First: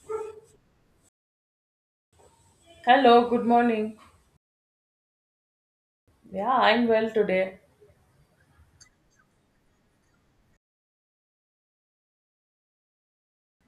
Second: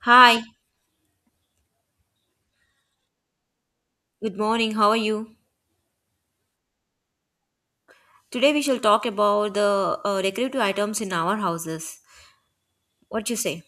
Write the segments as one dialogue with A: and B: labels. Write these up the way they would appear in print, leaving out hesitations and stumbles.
A: Hi,
B: Hello, good morning.
A: good morning. How are you?
B: Yeah, I'm well today.
A: Today we shall talk about the decorative items in our houses. What you say?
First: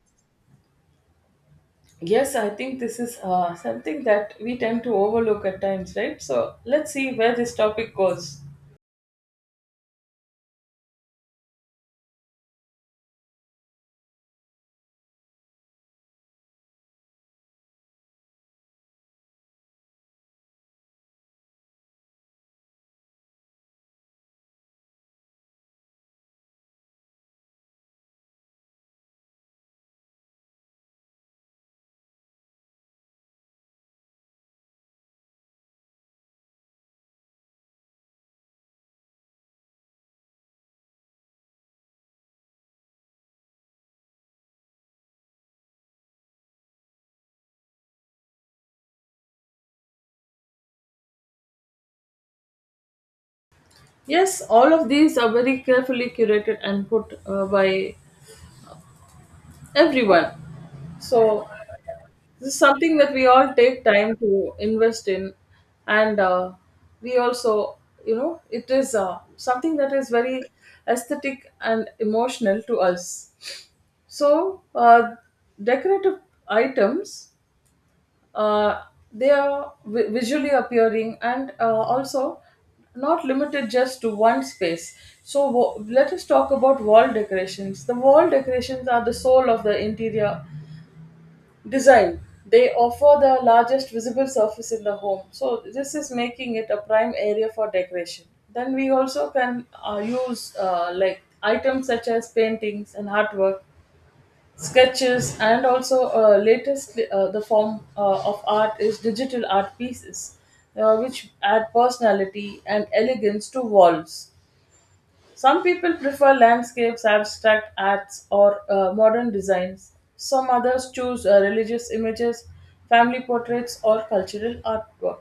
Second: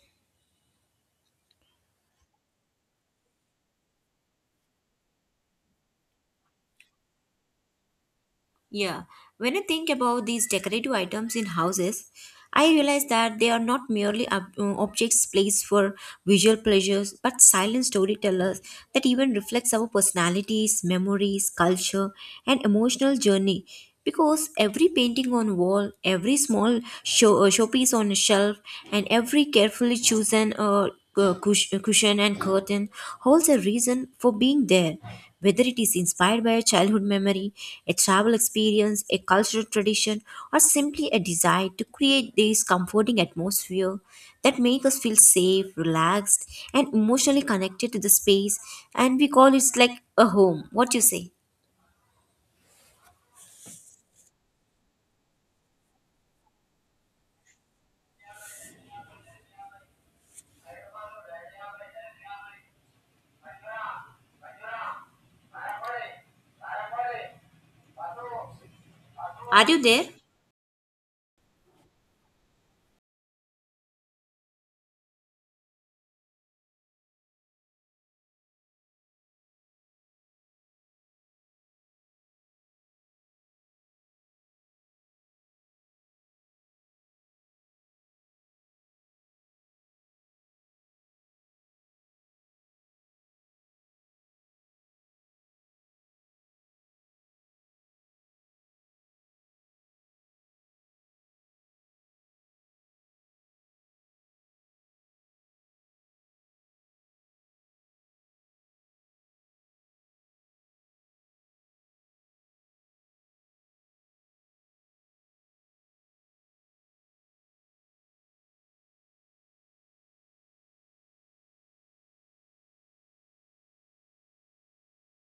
B: Yes, I think this is something that we tend to overlook at times, right? So let's see where this topic goes.
A: Yeah, when I think about these decorative items in houses, I realize that they are not merely objects placed for visual pleasures, but silent storytellers that even reflects our personalities, memories, culture, and emotional journey. Because every painting on wall, every small showpiece on a shelf, and every carefully chosen cushion and curtain holds a reason for being there whether it is inspired by a childhood memory, a travel experience, a cultural tradition, or simply a desire to create this comforting atmosphere that make us feel safe, relaxed, and emotionally connected to the space, and we call it like a home. What you say?
B: Yes, all of these are very carefully curated and put by everyone. So this is something that we all take time to invest in, and we also, it is
A: Are
B: something
A: you
B: that
A: there?
B: is very aesthetic and emotional to us. So decorative items uh, they are visually appearing and also not limited just to one space. Let us talk about wall decorations. The wall decorations are the soul of the interior design. They offer the largest visible surface in the home. So, this is making it a prime area for decoration. Then, we also can use like items such as paintings and artwork sketches and also latest the form of art is digital art pieces which add personality and elegance to walls. Some people prefer landscapes, abstract arts, or modern designs. Some others choose religious images, family portraits, or cultural artwork.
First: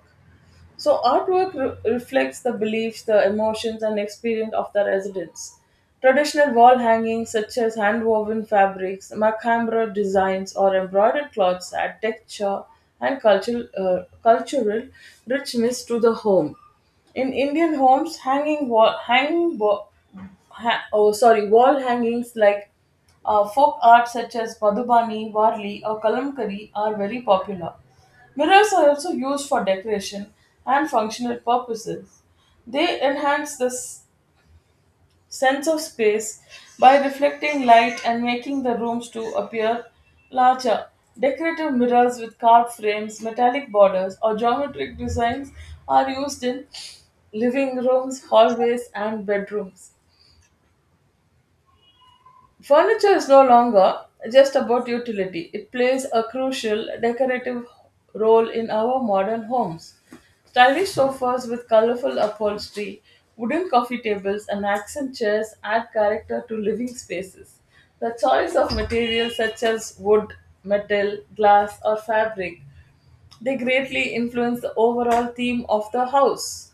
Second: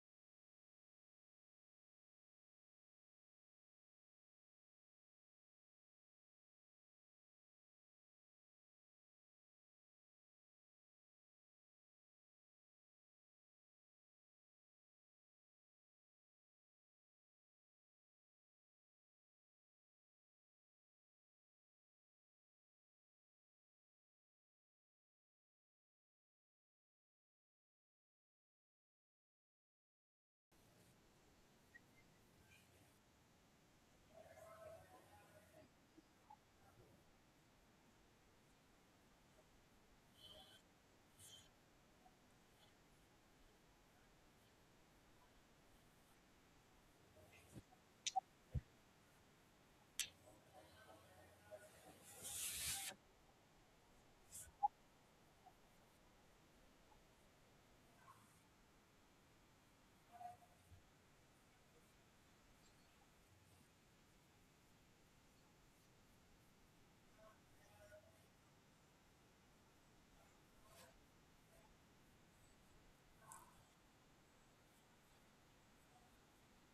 B: So, artwork reflects the beliefs, the emotions, and experience of the residents. Traditional wall hangings, such as hand woven fabrics, macabre designs, or embroidered cloths, add texture and cultural richness to the home. In Indian homes, hanging wall, hang, bo- ha- oh sorry, wall hangings like folk art such as Madhubani, Varli, or Kalamkari are very popular. Mirrors are also used for decoration and functional purposes. They enhance this sense of space by reflecting light and making the rooms to appear larger. Decorative mirrors with carved frames, metallic borders, or geometric designs are used in living rooms, hallways, and bedrooms. Furniture is no longer just about utility, it plays a crucial decorative role in our modern homes. Stylish sofas with colorful upholstery, wooden coffee tables, and accent chairs add character to living spaces. The choice of materials such as wood, metal, glass, or fabric, they greatly influence the overall theme of the house.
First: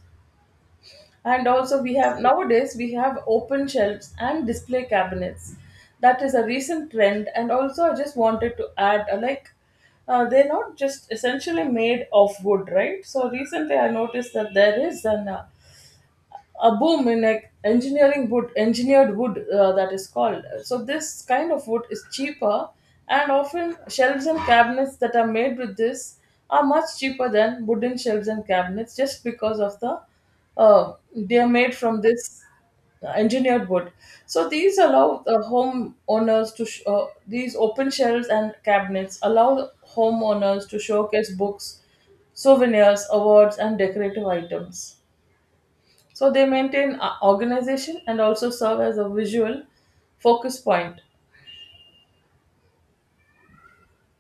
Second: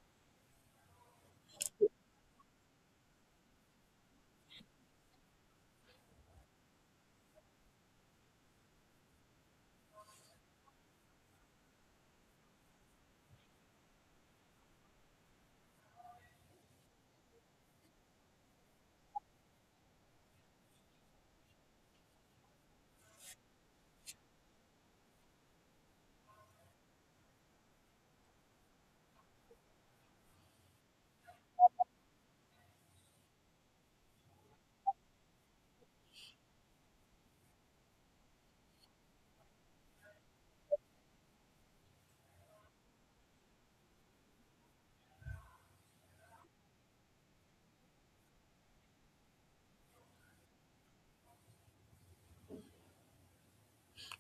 B: And also we have nowadays we have open shelves and display cabinets. That is a recent trend. And also I just wanted to add, they're not just essentially made of wood, right? So recently I noticed that there is an a boom in like engineering wood engineered wood, that is called. So this kind of wood is cheaper, and often shelves and cabinets that are made with this are much cheaper than wooden shelves and cabinets, just because of the they are made from this engineered wood. So these allow the home owners to sh- these open shelves and cabinets allow homeowners to showcase books, souvenirs, awards, and decorative items. So they maintain organization and also serve as a visual focus point.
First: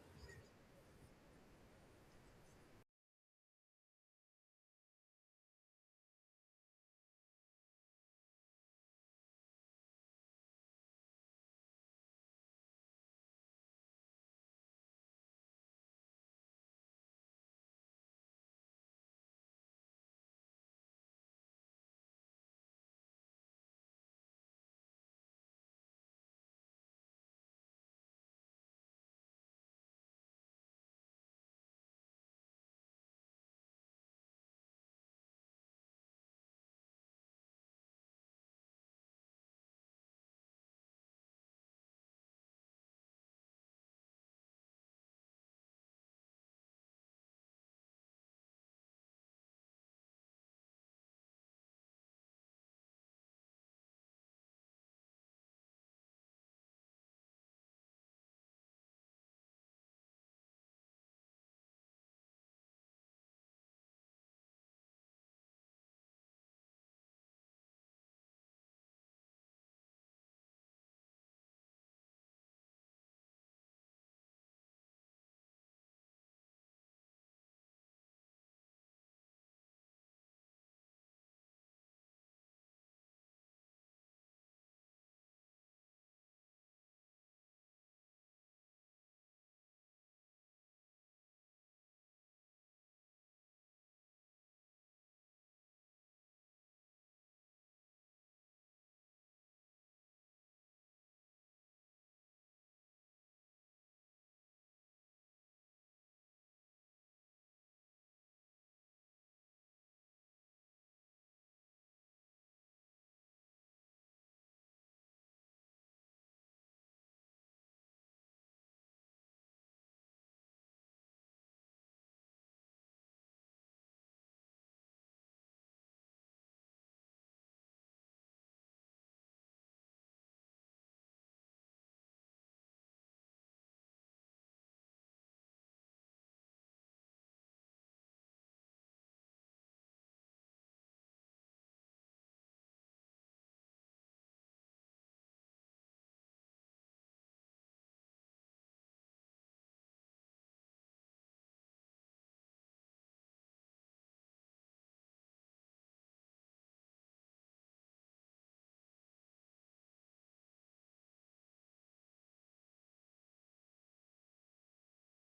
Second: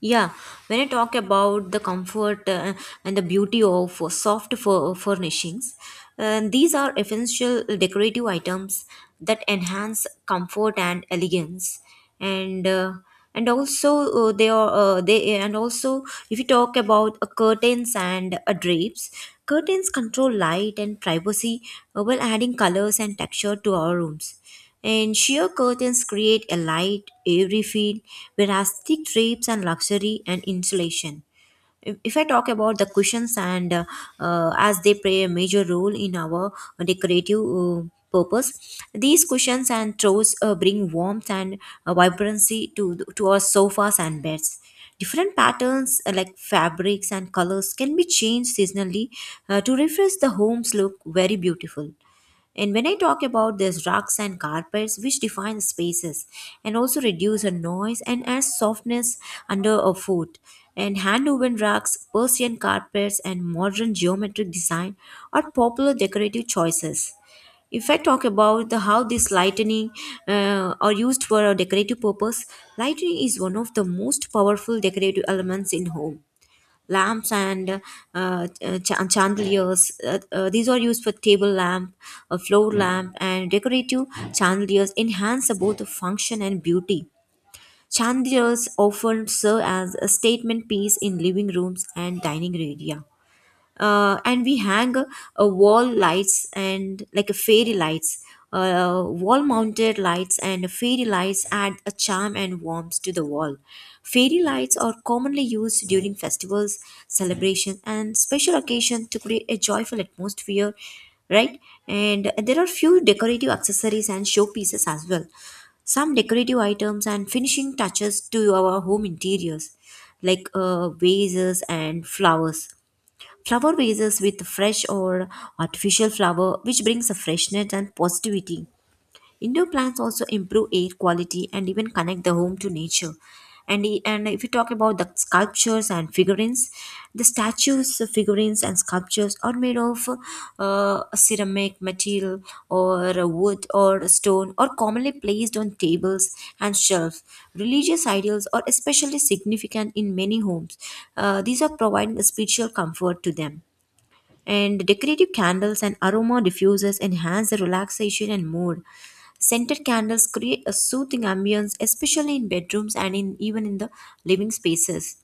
A: Yeah, when I talk about the comfort and the beauty of soft furnishings, these are essential decorative items that enhance comfort and elegance, and uh, and also they are they and also if you talk about curtains and drapes, curtains control light and privacy while adding colors and texture to our rooms. And sheer curtains create a light, airy feel, whereas thick drapes and luxury and insulation. If I talk about the cushions and as they play a major role in our decorative purpose, these cushions and throws bring warmth and vibrancy to to our sofas and beds. Different patterns like fabrics and colors can be changed seasonally to refresh the home's look very beautiful. And when I talk about these rugs and carpets, which define spaces and also reduce a noise and add softness under a foot, and hand woven rugs, Persian carpets, and modern geometric design are popular decorative choices. If I talk about the how this lightning are used for a decorative purpose, lightning is one of the most powerful decorative elements in home lamps and uh, chandeliers. These are used for table lamp, a floor lamp, and decorative chandeliers enhance both the function and beauty. Chandeliers often serve as a statement piece in living rooms and dining area and we hang a wall lights and like a fairy lights, wall mounted lights and fairy lights add a charm and warmth to the wall. Fairy lights are commonly used during festivals, celebrations, and special occasions to create a joyful atmosphere, right. And there are few decorative accessories and showpieces as well, some decorative items and finishing touches to our home interiors like vases and flowers. Flower vases with fresh or artificial flower, which brings a freshness and positivity. Indoor plants also improve air quality and even connect the home to nature. And if you talk about the sculptures and figurines, the statues, figurines, and sculptures are made of ceramic material or wood or stone or commonly placed on tables and shelves. Religious ideals are especially significant in many homes. These are providing a spiritual comfort to them and decorative candles and aroma diffusers enhance the relaxation and mood. Scented candles create a soothing ambience, especially in bedrooms and in even in the living spaces.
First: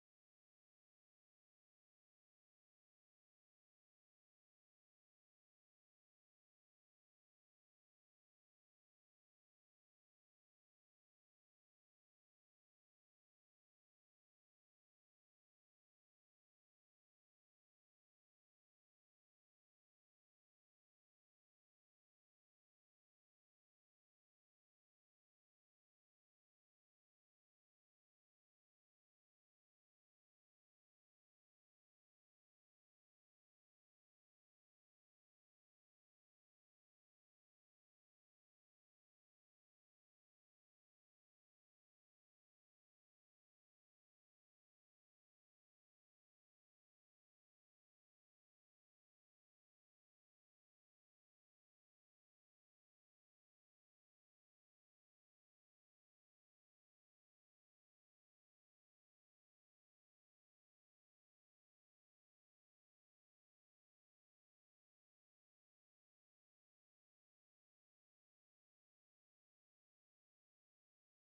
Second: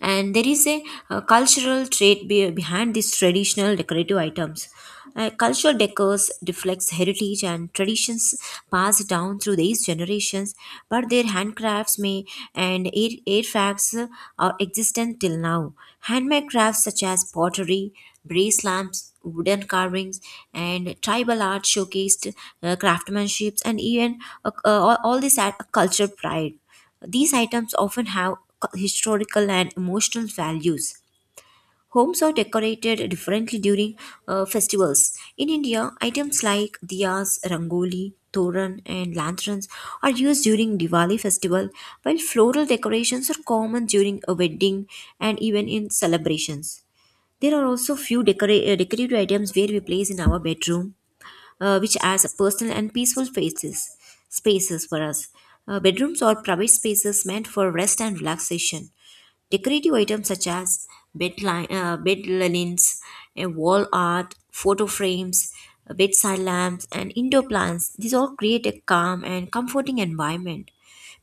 A: And there is a, cultural behind these traditional decorative items. Culture decors reflects heritage and traditions passed down through these generations, but their handcrafts may and air, artifacts are existent till now. Handmade crafts such as pottery, brass lamps, wooden carvings, and tribal art showcased craftsmanships and even all this at a culture pride. These items often have historical and emotional values. Homes are decorated differently during festivals. In India, items like diyas, rangoli, toran, and lanterns are used during Diwali festival, while floral decorations are common during a wedding and even in celebrations. There are also few decorative items where we place in our bedroom, which as personal and peaceful spaces, spaces for us. Bedrooms or private spaces meant for rest and relaxation. Decorative items such as bed linens, wall art, photo frames, bedside lamps, and indoor plants. These all create a calm and comforting environment.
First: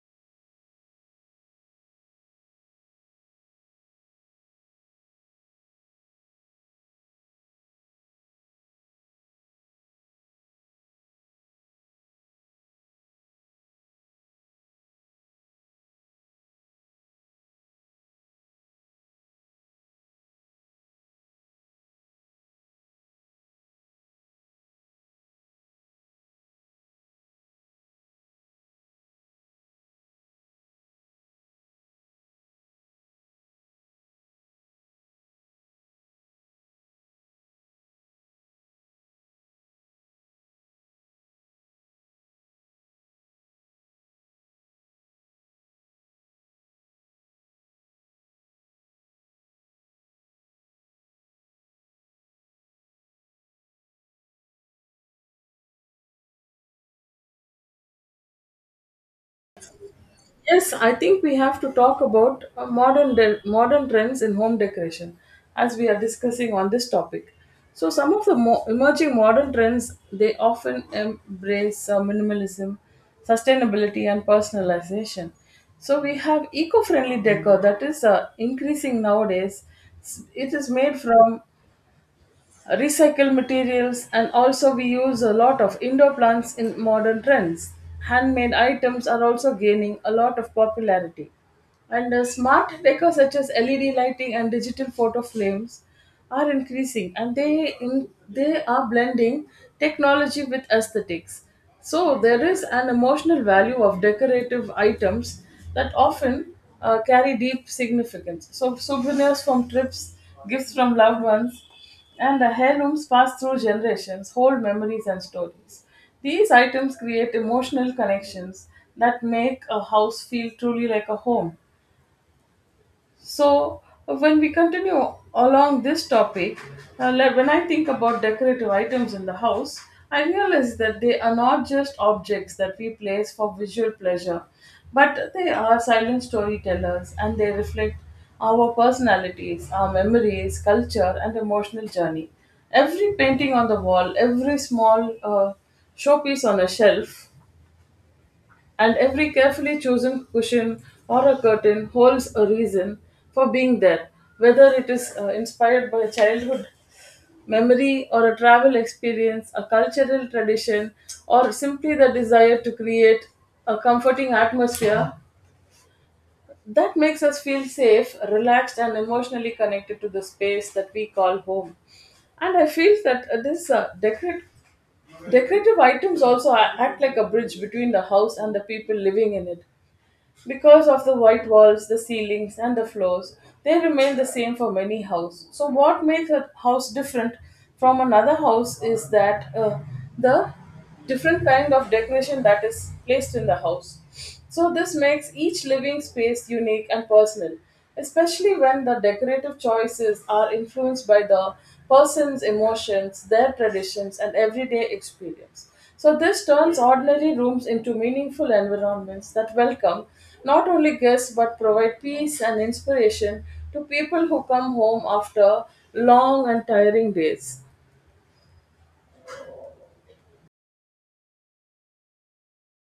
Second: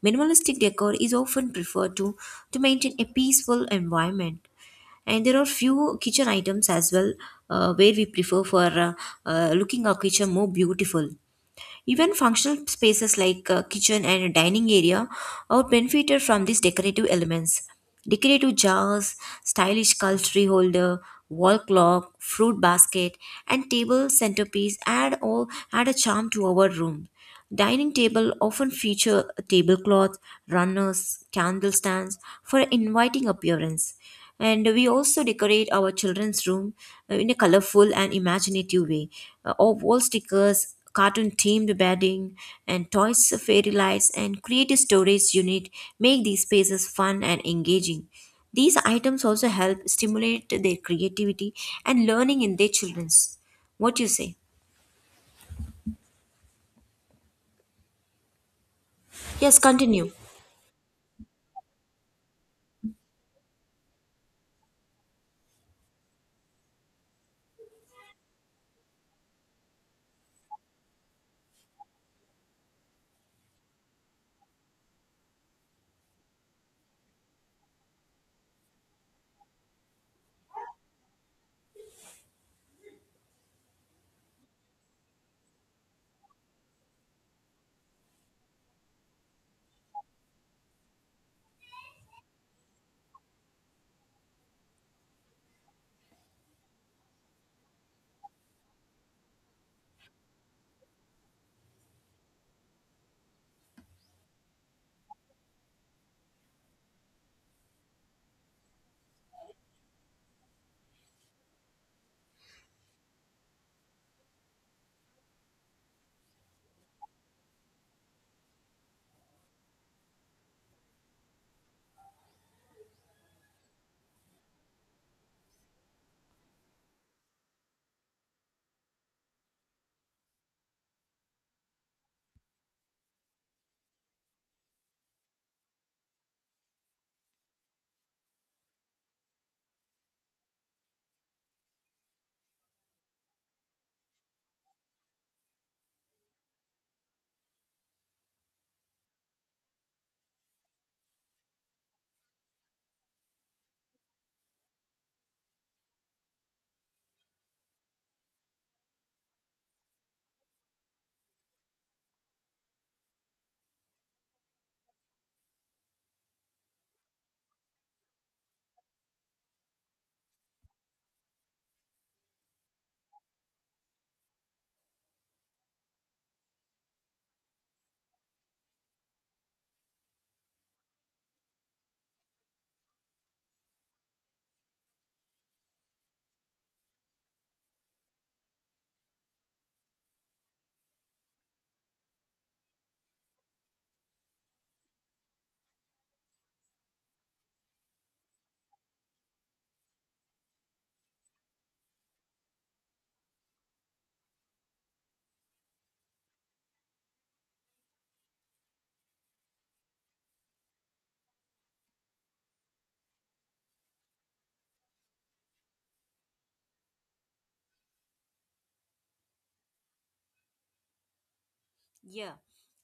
A: Minimalistic decor is often preferred to maintain a peaceful environment. And there are few kitchen items as well, where we prefer for looking our kitchen more beautiful. Even functional spaces like kitchen and dining area are benefited from these decorative elements. Decorative jars, stylish cutlery holder, wall clock, fruit basket, and table centerpiece add all add a charm to our room. Dining table often feature tablecloths, runners, candle stands for an inviting appearance. And we also decorate our children's room in a colorful and imaginative way. Or wall stickers, cartoon themed bedding, and toys, fairy lights, and creative storage unit make these spaces fun and engaging. These items also help stimulate their creativity and learning in their children's. What do you say? Yes, continue.
B: Yes, I think we have to talk about modern trends in home decoration, as we are discussing on this topic. So some of the emerging modern trends, they often embrace minimalism, sustainability, and personalization. So we have eco-friendly decor that is increasing nowadays. It is made from recycle materials, and also we use a lot of indoor plants in modern trends. Handmade items are also gaining a lot of popularity, and smart decor such as led lighting and digital photo frames are increasing, and they are blending technology with aesthetics. So there is an emotional value of decorative items that often carry deep significance. So souvenirs from trips, gifts from loved ones, and the heirlooms passed through generations hold memories and stories. These items create emotional connections that make a house feel truly like a home. So, when we continue along this topic, like when I think about decorative items in the house, I realize that they are not just objects that we place for visual pleasure, but they are silent storytellers, and they reflect our personalities, our memories, culture, and emotional journey. Every painting on the wall, every small showpiece on a shelf, and every carefully chosen cushion or a curtain holds a reason for being there, whether it is inspired by childhood memory or a travel experience, a cultural tradition, or simply the desire to create a comforting atmosphere that makes us feel safe, relaxed, and emotionally connected to the space that we call home. And I feel that decorative items also act like a bridge between the house and the people living in it, because of the white walls, the ceilings, and the floors, they remain the same for many houses. So, what makes a house different from another house is that the different kind of decoration that is placed in the house. So, this makes each living space unique and personal, especially when the decorative choices are influenced by the person's emotions, their traditions, and everyday experience. So, this turns ordinary rooms into meaningful environments that welcome not only guests but provide peace and inspiration to people who come home after long and tiring days.
A: Yeah,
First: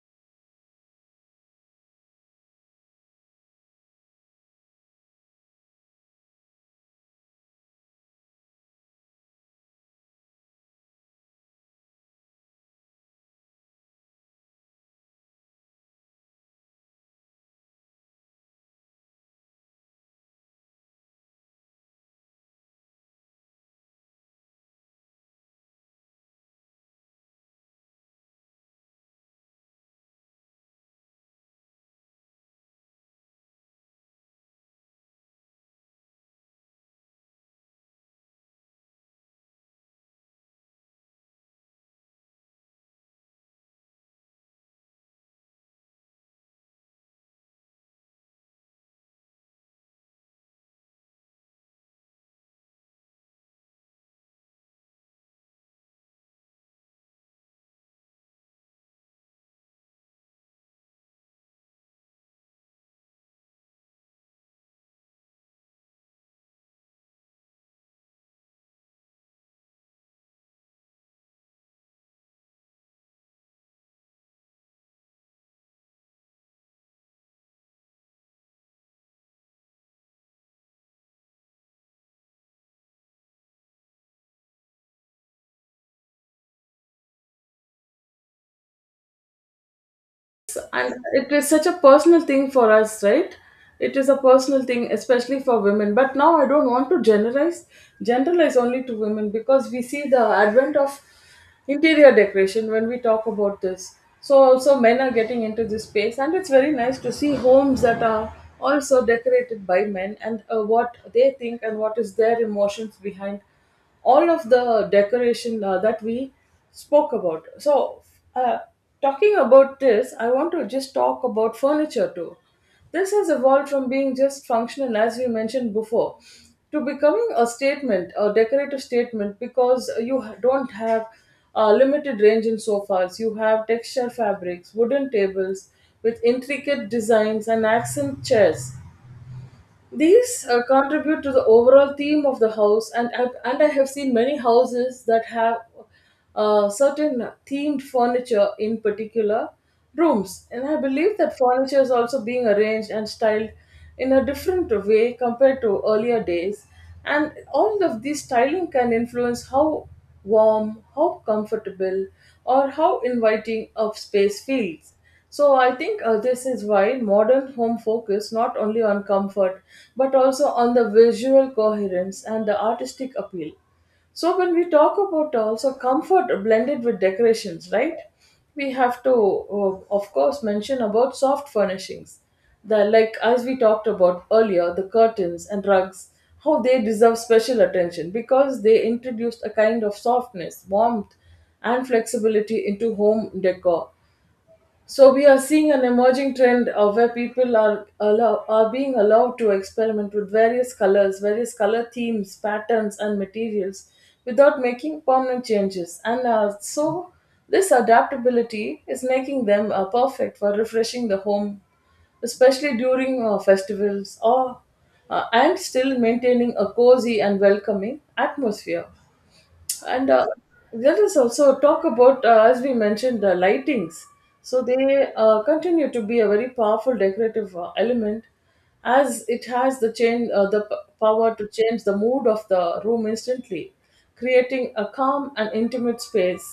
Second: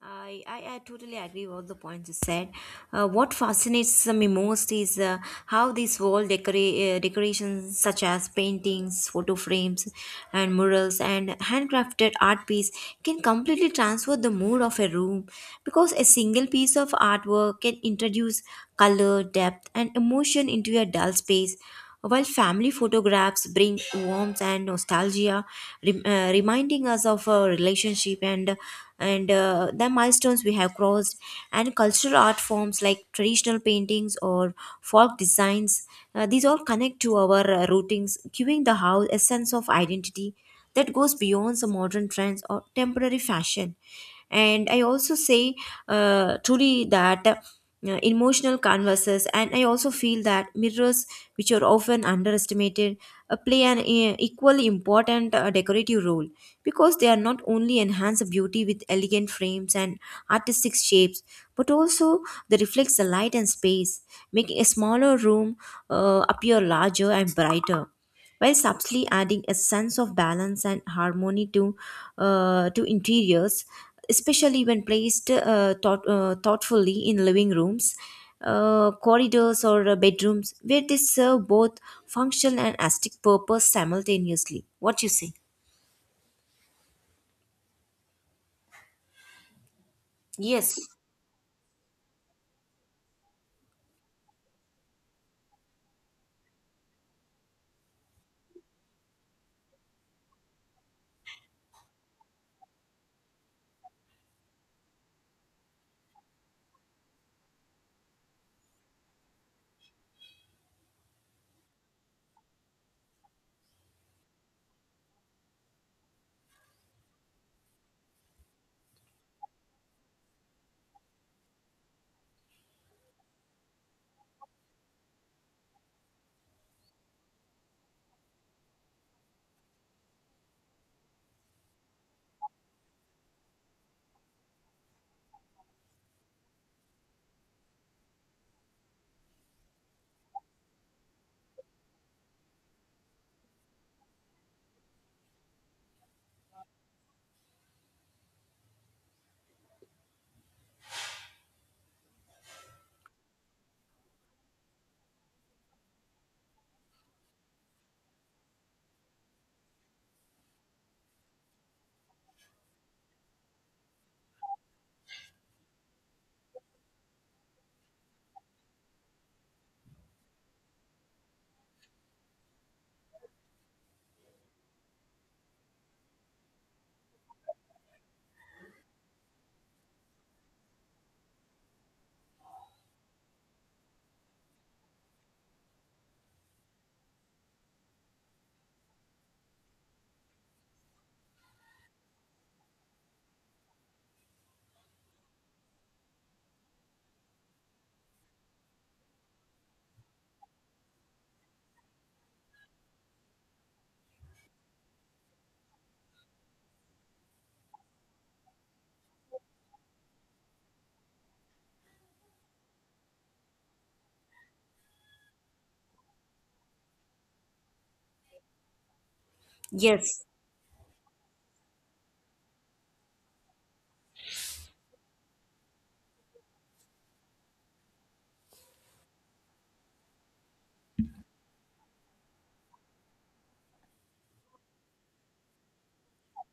A: I totally agree with all the points you said. What fascinates me most is how these wall decorations, such as paintings, photo frames, and murals, and handcrafted art piece, can completely transfer the mood of a room because a single piece of artwork can introduce color, depth, and emotion into a dull space. While family photographs bring warmth and nostalgia, reminding us of our relationship and the milestones we have crossed and cultural art forms like traditional paintings or folk designs, these all connect to our routings, giving the house a sense of identity that goes beyond the modern trends or temporary fashion. And I also say truly that emotional canvases, and I also feel that mirrors, which are often underestimated, play an equally important decorative role, because they are not only enhance the beauty with elegant frames and artistic shapes, but also they reflects the light and space, making a smaller room appear larger and brighter, while subtly adding a sense of balance and harmony to interiors, especially when placed thoughtfully in living rooms, corridors, or bedrooms where they serve both functional and aesthetic purpose simultaneously. What you say? Yes.
B: And it is such a personal thing for us, right? It is a personal thing, especially for women, but now I don't want to generalize only to women, because we see the advent of interior decoration when we talk about this. So also men are getting into this space, and it's very nice to see homes that are also decorated by men, and what they think and what is their emotions behind all of the decoration that we spoke about. So, uh, talking about this, I want to just talk about furniture too. This has evolved from being just functional, as we mentioned before, to becoming a statement, a decorative statement, because you don't have a limited range in sofas. You have texture fabrics, wooden tables with intricate designs, and accent chairs. These contribute to the overall theme of the house, and I have seen many houses that have certain themed furniture in particular rooms, and I believe that furniture is also being arranged and styled in a different way compared to earlier days, and all of these styling can influence how warm, how comfortable, or how inviting a space feels. So I think this is why modern home focus not only on comfort but also on the visual coherence and the artistic appeal. So when we talk about also comfort blended with decorations, right? We have to, of course, mention about soft furnishings. The like as we talked about earlier, the curtains and rugs, how they deserve special attention because they introduced a kind of softness, warmth, and flexibility into home decor. So we are seeing an emerging trend of where are being allowed to experiment with various colors, various color themes, patterns, and materials without making permanent changes. And so this adaptability is making them perfect for refreshing the home, especially during festivals or and still maintaining a cozy and welcoming atmosphere. And
A: Yes,
B: uh, let us also talk about, as we mentioned, the lightings. So they continue to be a very powerful decorative element, as it has the power to change the mood of the room instantly, creating a calm and intimate space,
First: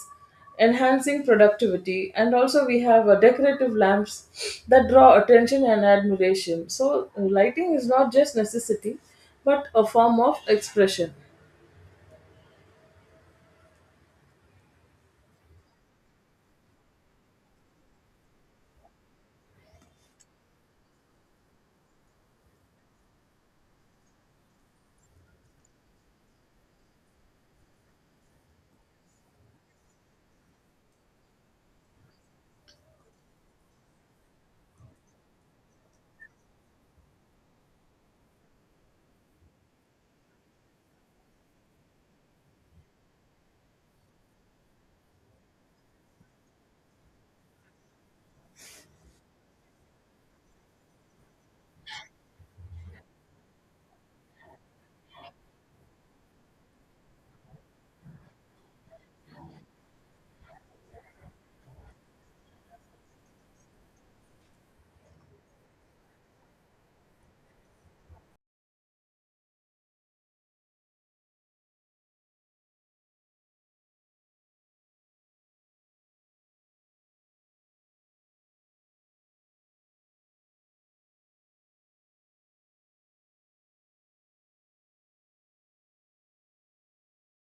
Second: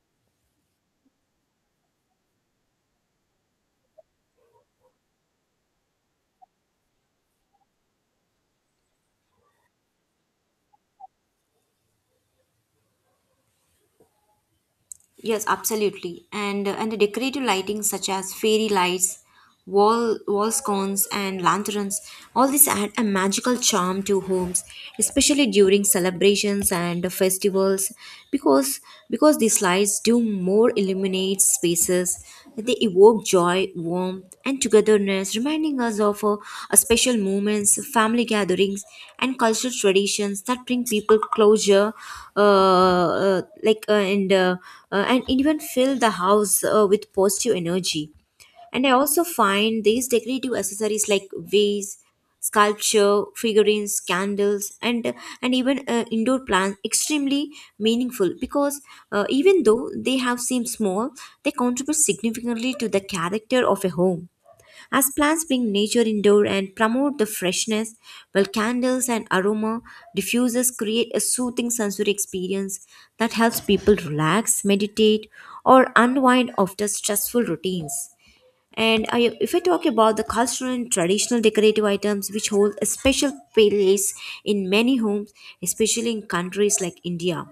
B: enhancing productivity. And also, we have decorative lamps that draw attention and admiration. So lighting is not just necessity, but a form of expression.
A: yes, absolutely. And the decorative lighting such as fairy lights, wall scones and lanterns, all these add a magical charm to homes, especially during celebrations and festivals, because these lights do more illuminate spaces. They evoke joy, warmth, and togetherness, reminding us of special moments, family gatherings, and cultural traditions that bring people closure, uh, uh, like uh, and uh, and even fill the house with positive energy. And I also find these decorative accessories like vase, sculpture, figurines, candles, and even indoor plants extremely meaningful, because even though they have seem small, they contribute significantly to the character of a home, as plants bring nature indoor and promote the freshness, while candles and aroma diffusers create a soothing sensory experience that helps people relax, meditate, or unwind after stressful routines. If I talk about the cultural and traditional decorative items, which hold a special place in many homes, especially in countries like India.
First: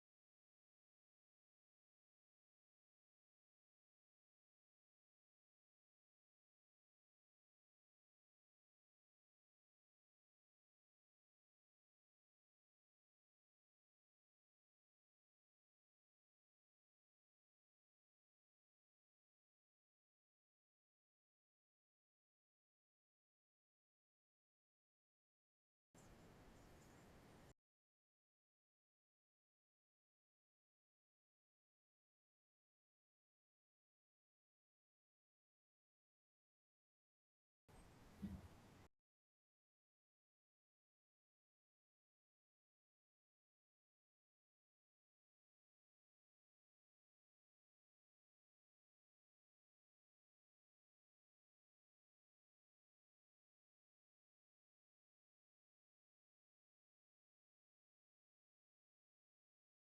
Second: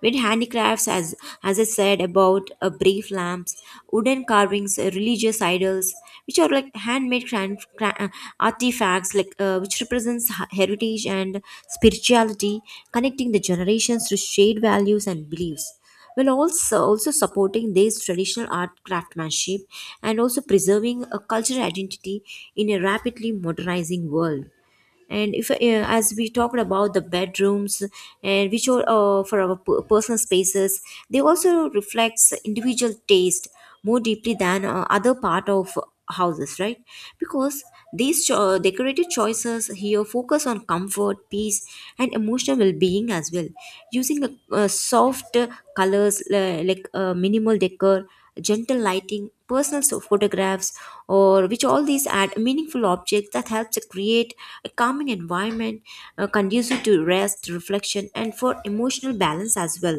A: With handicrafts, as I said about brief lamps, wooden carvings, religious idols, which are like handmade artifacts, like which represents heritage and spirituality, connecting the generations through shared values and beliefs. While also supporting this traditional art craftsmanship and also preserving a cultural identity in a rapidly modernizing world. And if as we talked about the bedrooms and which are for our personal spaces, they also reflects individual taste more deeply than other part of houses, right? Because these decorative choices here focus on comfort, peace, and emotional well-being as well, using a soft colors, minimal decor, gentle lighting, personal photographs, or which all these add meaningful objects that helps to create a calming environment, conducive to rest, reflection, and for emotional balance as well.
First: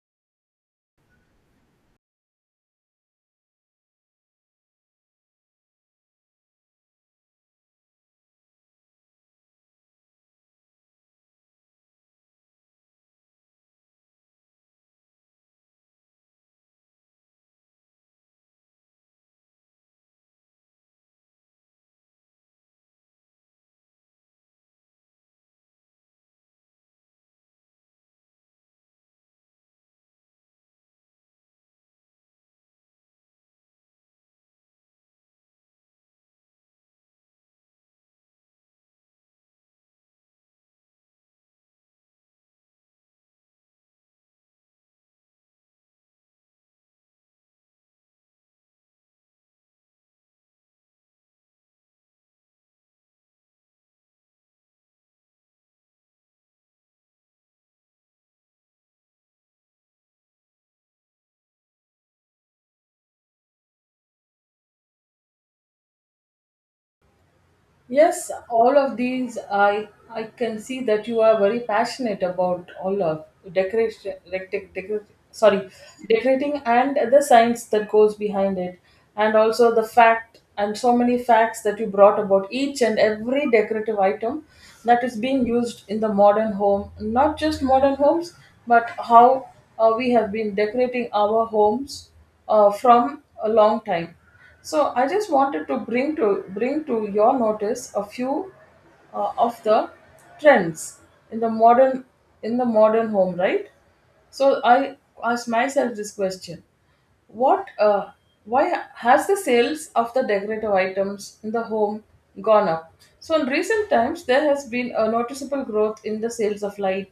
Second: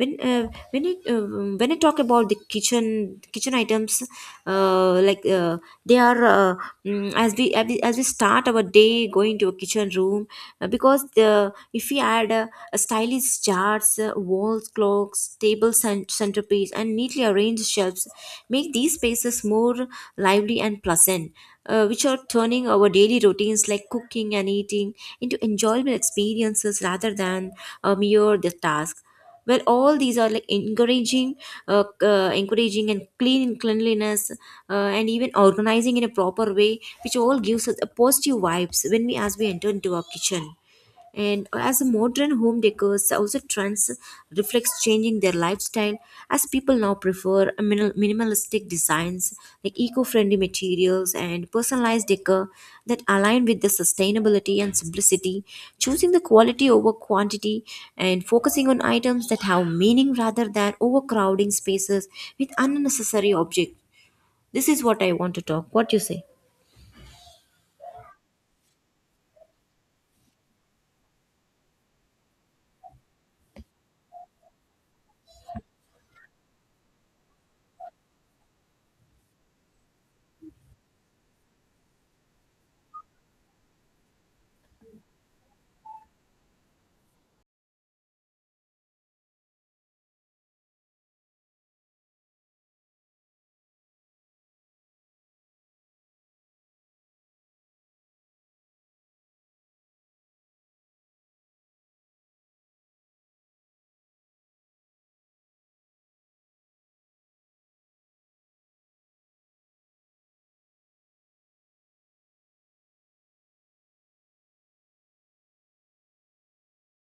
A: When uh, when it uh, when I talk about the kitchen items, uh, like uh, they are as we start our day going to a kitchen room, because the if we add a stylish jars, walls, clocks, table centerpiece, and neatly arranged shelves make these spaces more lively and pleasant, which are turning our daily routines like cooking and eating into enjoyable experiences rather than a mere the task. Well, all these are like uh, encouraging and cleanliness, and even organizing in a proper way, which all gives us a positive vibes when we as we enter into our kitchen. And as a modern home decors also trends reflects changing their lifestyle, as people now prefer a minimalistic designs like eco-friendly materials and personalized decor that align with the sustainability and simplicity, choosing the quality over quantity, and focusing on items that have meaning rather than overcrowding spaces with unnecessary objects. This is what I want to talk. What do you say?
B: Yes, all of these, I can see that you are very passionate about all of decoration, dec- dec- decor- sorry, decorating and the science that goes behind it, and also the fact and so many facts that you brought about each and every decorative item that is being used in the modern home, not just modern homes, but how we have been decorating our homes from a long time. So I just wanted to bring to your notice a few of the trends in the modern in the modern home, right? So I asked myself this question: What? Why has the sales of the decorative items in the home gone up? So in recent times, there has been a noticeable growth in the sales of light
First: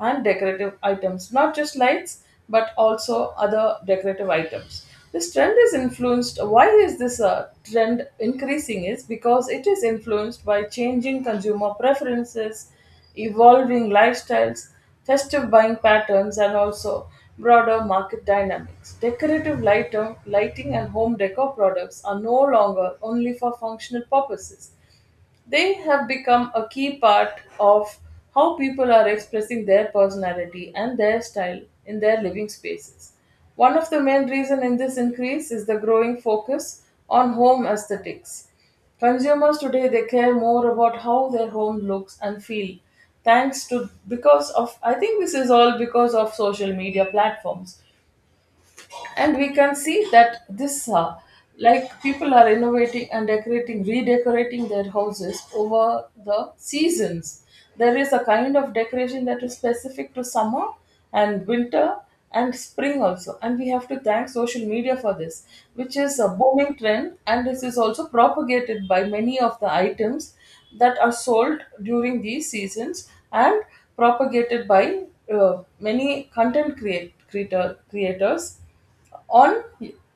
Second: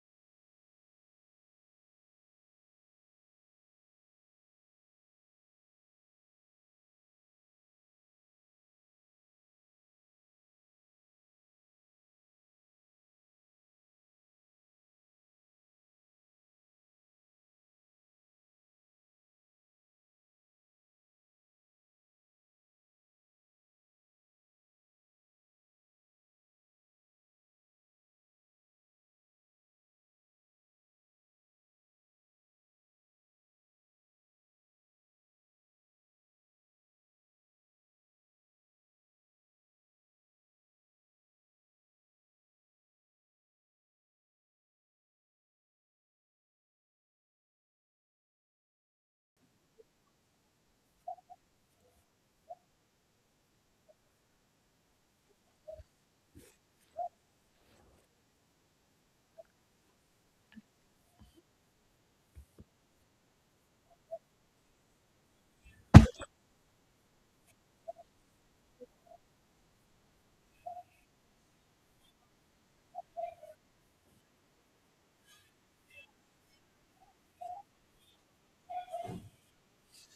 B: and decorative items, not just lights but also other decorative items. This trend is influenced. Why is this trend increasing? Is because it is influenced by changing consumer preferences, evolving lifestyles, festive buying patterns, and also broader market dynamics. Decorative lighter, lighting and home decor products are no longer only for functional purposes. They have become a key part of how people are expressing their personality and their style in their living spaces. One of the main reasons in this increase is the growing focus on home aesthetics. Consumers today they care more about how their home looks and feel thanks to because of I think this is all because of social media platforms, and we can see that this like people are innovating and decorating redecorating their houses over the seasons. There is a kind of decoration that is specific to summer and winter and spring also, and we have to thank social media for this, which is a booming trend, and this is also propagated by many of the items that are sold during these seasons, and propagated by many content creators on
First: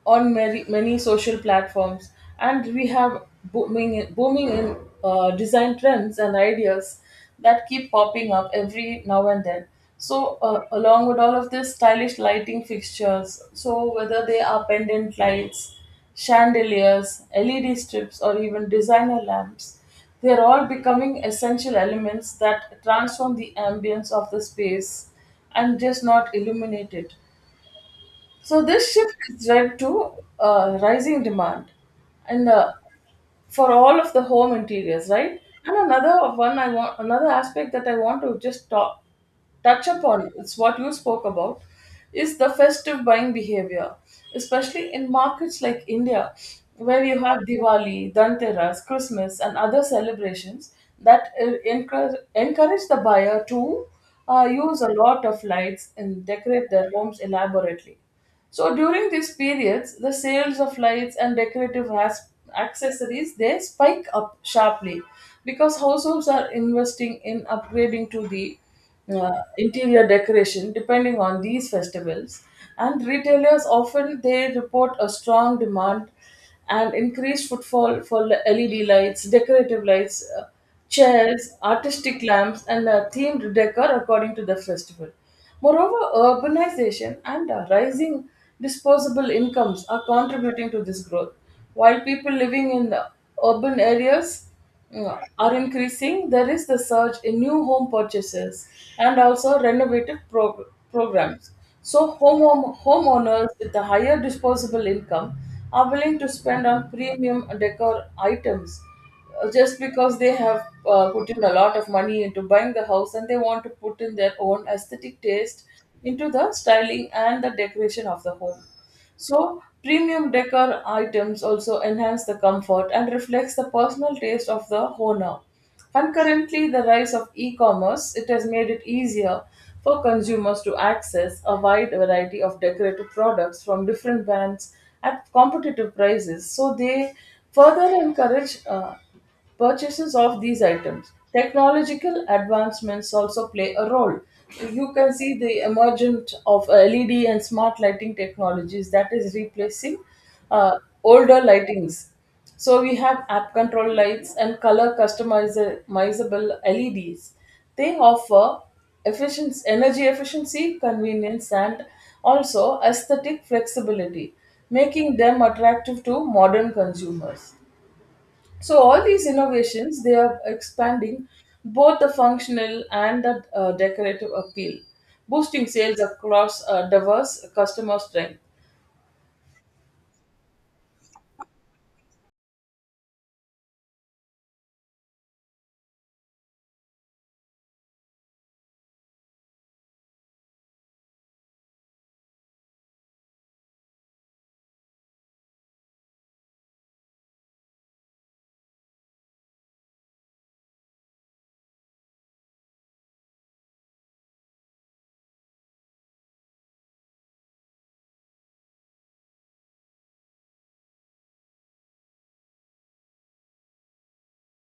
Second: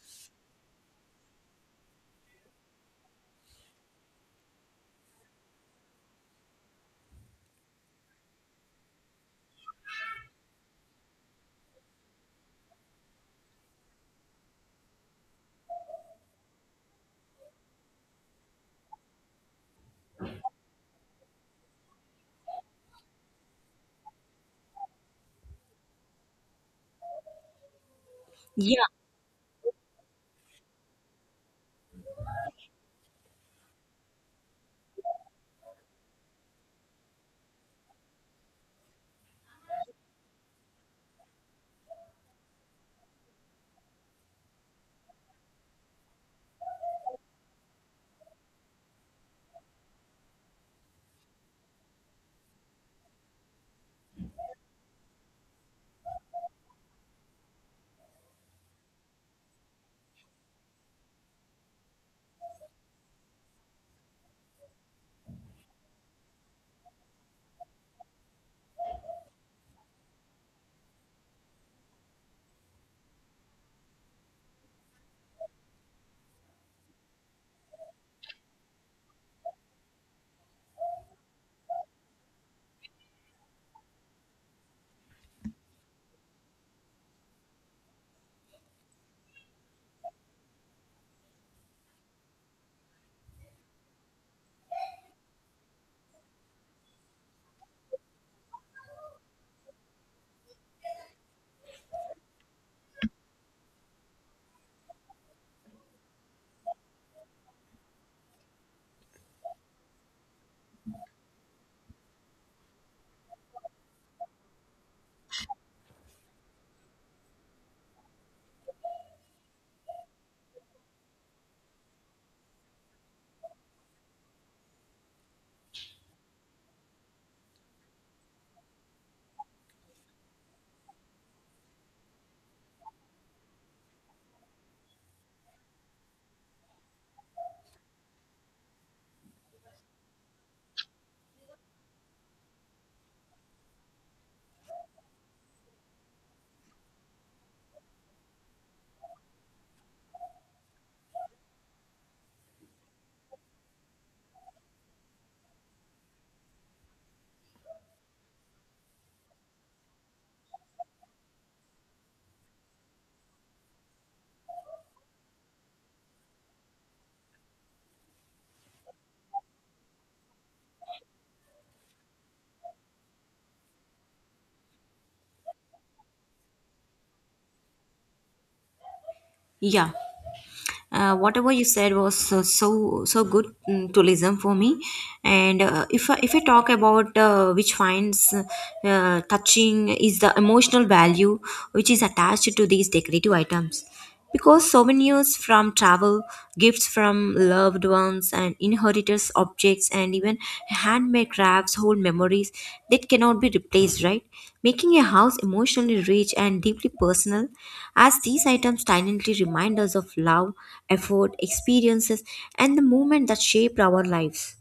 B: on many social platforms. And we have booming in design trends and ideas that keep popping up every now and then. So along with all of this, stylish lighting fixtures, so whether they are pendant lights, chandeliers, led strips, or even designer lamps, they're all becoming essential elements that transform the ambience of the space and just not illuminate it. So
A: yeah
B: this shift has led to rising demand, and for all of the home interiors, right? And another aspect that I want to just touch upon, it's what you spoke about, is the festive buying behavior, especially in markets like India, where you have Diwali, Dhanteras, Christmas, and other celebrations that encourage the buyer to use a lot of lights and decorate their homes elaborately. So during these periods, the sales of lights and decorative has- accessories they spike up sharply because households are investing in upgrading to the uh, interior decoration depending on these festivals, and retailers often they report a strong demand and increased footfall for LED lights, decorative lights, chairs, artistic lamps, and themed decor according to the festival. Moreover, urbanization and rising disposable incomes are contributing to this growth. While people living in urban areas are increasing, there is the surge in new home purchases and also programs. So, homeowners with a higher disposable income are willing to spend on premium decor items, just because they have put in a lot of money into buying the house, and they want to put in their own aesthetic taste into the styling and the decoration of the home. So premium decor items also enhance the comfort and reflects the personal taste of the owner. Concurrently, the rise of e-commerce, it has made it easier for consumers to access a wide variety of decorative products from different brands at competitive prices. So they further encourage purchases of these items. Technological advancements also play a role. You can see the emergence of LED and smart lighting technologies that is replacing uh, older lightings. So we have app control lights and color customizable LEDs. They offer efficiency, energy efficiency, convenience, and also aesthetic flexibility, making them attractive to modern consumers. So all these innovations, they are expanding both the functional and the decorative appeal, boosting sales across diverse customer strength.
A: yeah Whatever you said was so good, to listen for me. And if I talk about, which finds touching is the emotional value which is attached to these decorative items, because souvenirs from travel, gifts from loved ones, and inherited objects, and even handmade crafts hold memories that cannot be replaced, right? Making a house emotionally rich and deeply personal, as these items silently remind us of love, effort, experiences, and the moment that shaped our lives.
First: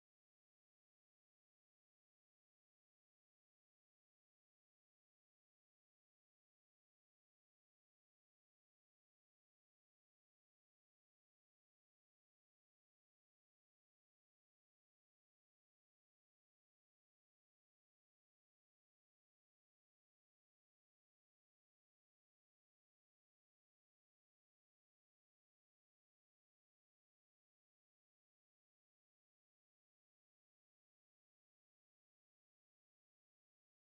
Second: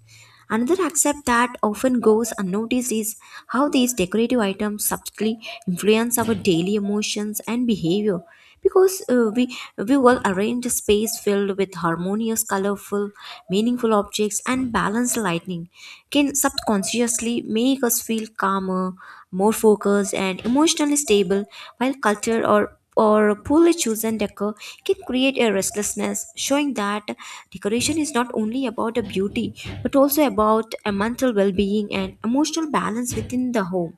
A: Another aspect that often goes unnoticed is how these decorative items subtly influence our daily emotions and behavior. Because we will arrange a space filled with harmonious, colorful, meaningful objects and balanced lighting can subconsciously make us feel calmer, more focused, and emotionally stable, while culture or poorly chosen decor can create a restlessness, showing that decoration is not only about a beauty but also about a mental well being and emotional balance within the home.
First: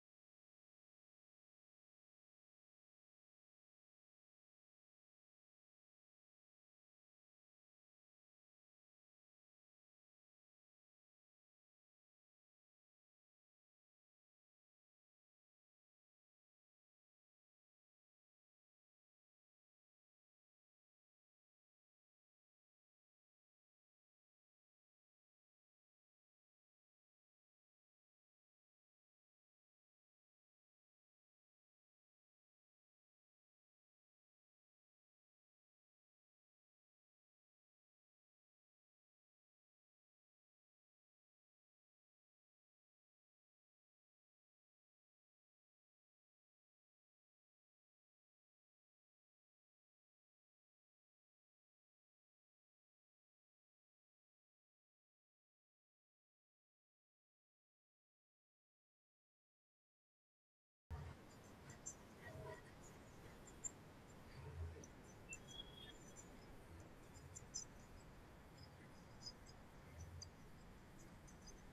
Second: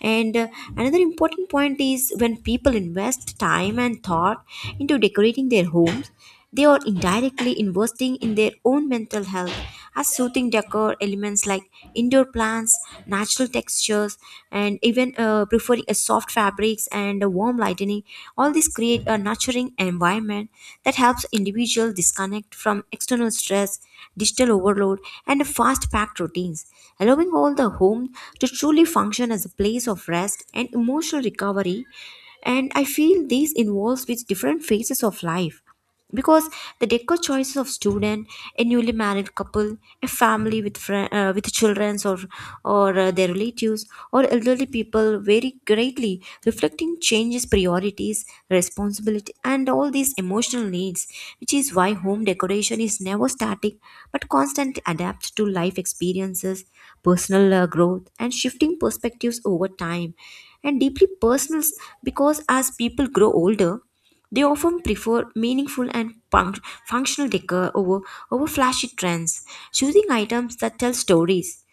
A: And Another important point is when people invest time and thought into decorating their homes, they are indirectly investing in their own mental health, as soothing decor elements like indoor plants, natural textures, and even preferring a soft fabrics and a warm lighting. All these create a nurturing environment that helps individuals disconnect from external stress, digital overload, and fast packed routines, allowing all the home to truly function as a place of rest and emotional recovery. And I feel this involves with different phases of life, because the decor choices of student, a newly married couple, a family with fri with children, or their relatives, or elderly people vary greatly, reflecting changes priorities, responsibility, and all these emotional needs, which is why home decoration is never static but constantly adapts to life experiences, personal growth, and shifting perspectives over time. And deeply personal because as people grow older, they often prefer meaningful and functional decor over flashy trends, choosing items that tell stories,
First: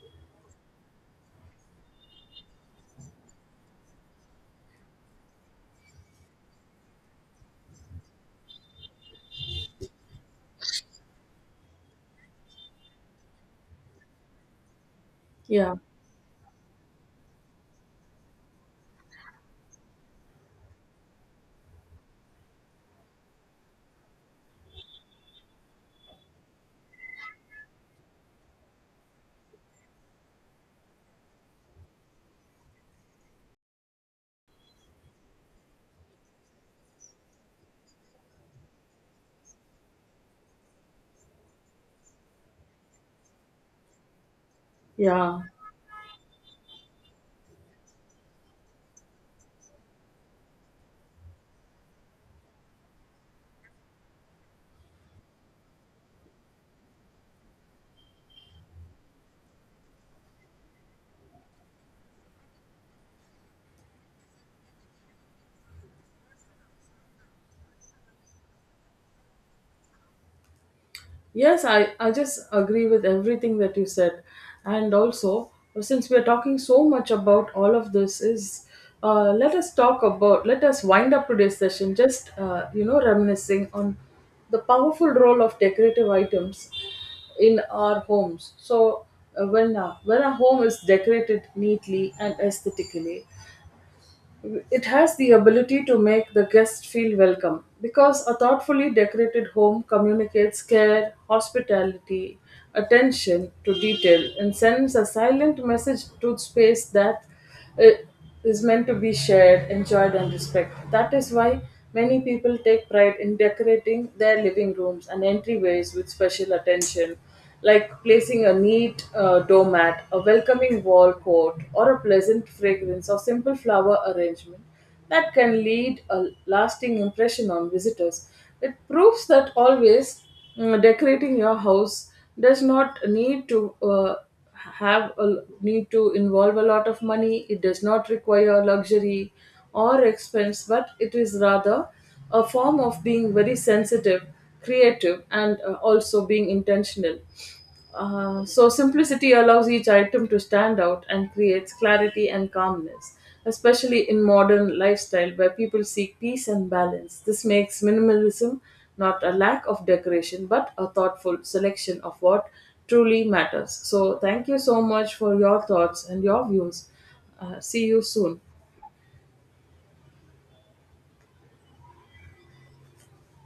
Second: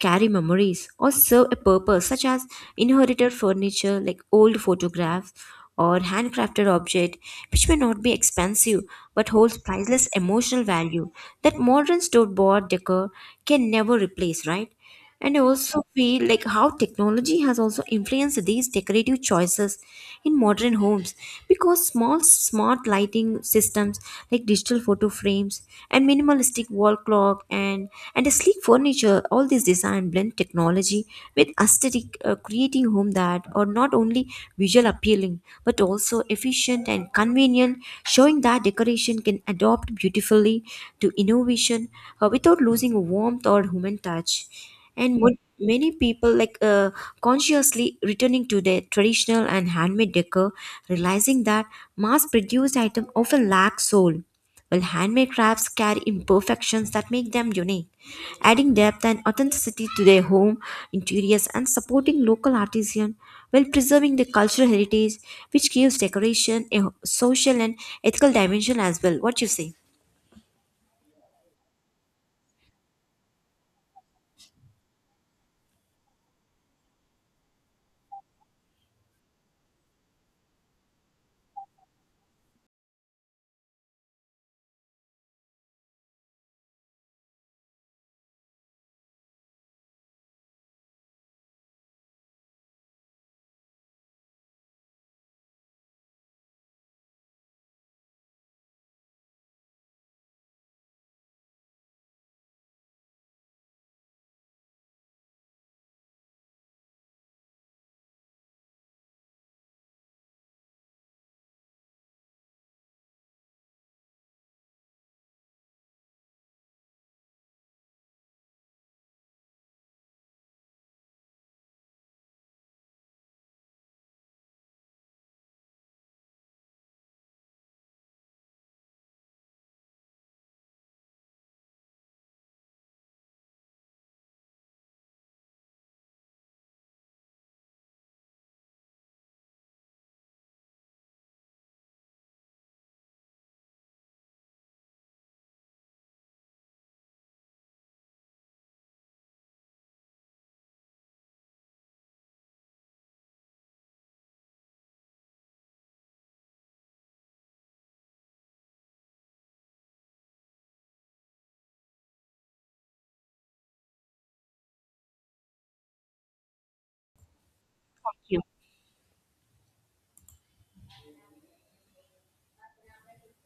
A: carry memories, or serve a purpose, such as inherited furniture like old photographs or handcrafted object, which may not be expensive but holds priceless emotional value that modern store bought decor can never replace, right? And I
B: Yeah,
A: also feel like how technology has also influenced these decorative choices in modern homes, because small smart lighting systems like digital photo frames and minimalistic wall clock, and a sleek furniture, all these design blend technology with aesthetic, creating home that are not only visual appealing but also efficient and convenient, showing that decoration can adapt beautifully to innovation, without losing warmth or human touch. And
B: yeah.
A: many people like consciously returning to their traditional and handmade decor, realizing that mass produced items often lack soul, while handmade crafts carry imperfections that make them unique, adding depth and authenticity to their home interiors, and supporting local artisans while preserving the cultural heritage, which gives decoration a social and ethical dimension as well. What you say?
B: Yes, I just agree with everything that you said. And also, since we are talking so much about all of this, is let us talk about, let us wind up today's session just, you know, reminiscing on the powerful role of decorative items in our homes. So, when a home is decorated neatly and aesthetically, it has the ability to make the guest feel welcome, because a thoughtfully decorated home communicates care, hospitality, attention to detail, and sends a silent message to space that uh, is meant to be shared, enjoyed, and respected. That is why many people take pride in decorating their living rooms and entryways with special attention, like placing a neat doormat, a welcoming wall coat, or a pleasant fragrance of simple flower arrangement that can lead a lasting impression on visitors. It proves that always decorating your house does not need to. Need to involve a lot of money. It does not require luxury or expense, but it is rather a form of being very sensitive, creative, and also being intentional. So simplicity allows each item to stand out and creates clarity and calmness, especially in modern lifestyle where people seek peace and balance. This makes minimalism not a lack of decoration but a thoughtful selection of what truly matters. So thank you so much for your thoughts and your views. See you soon.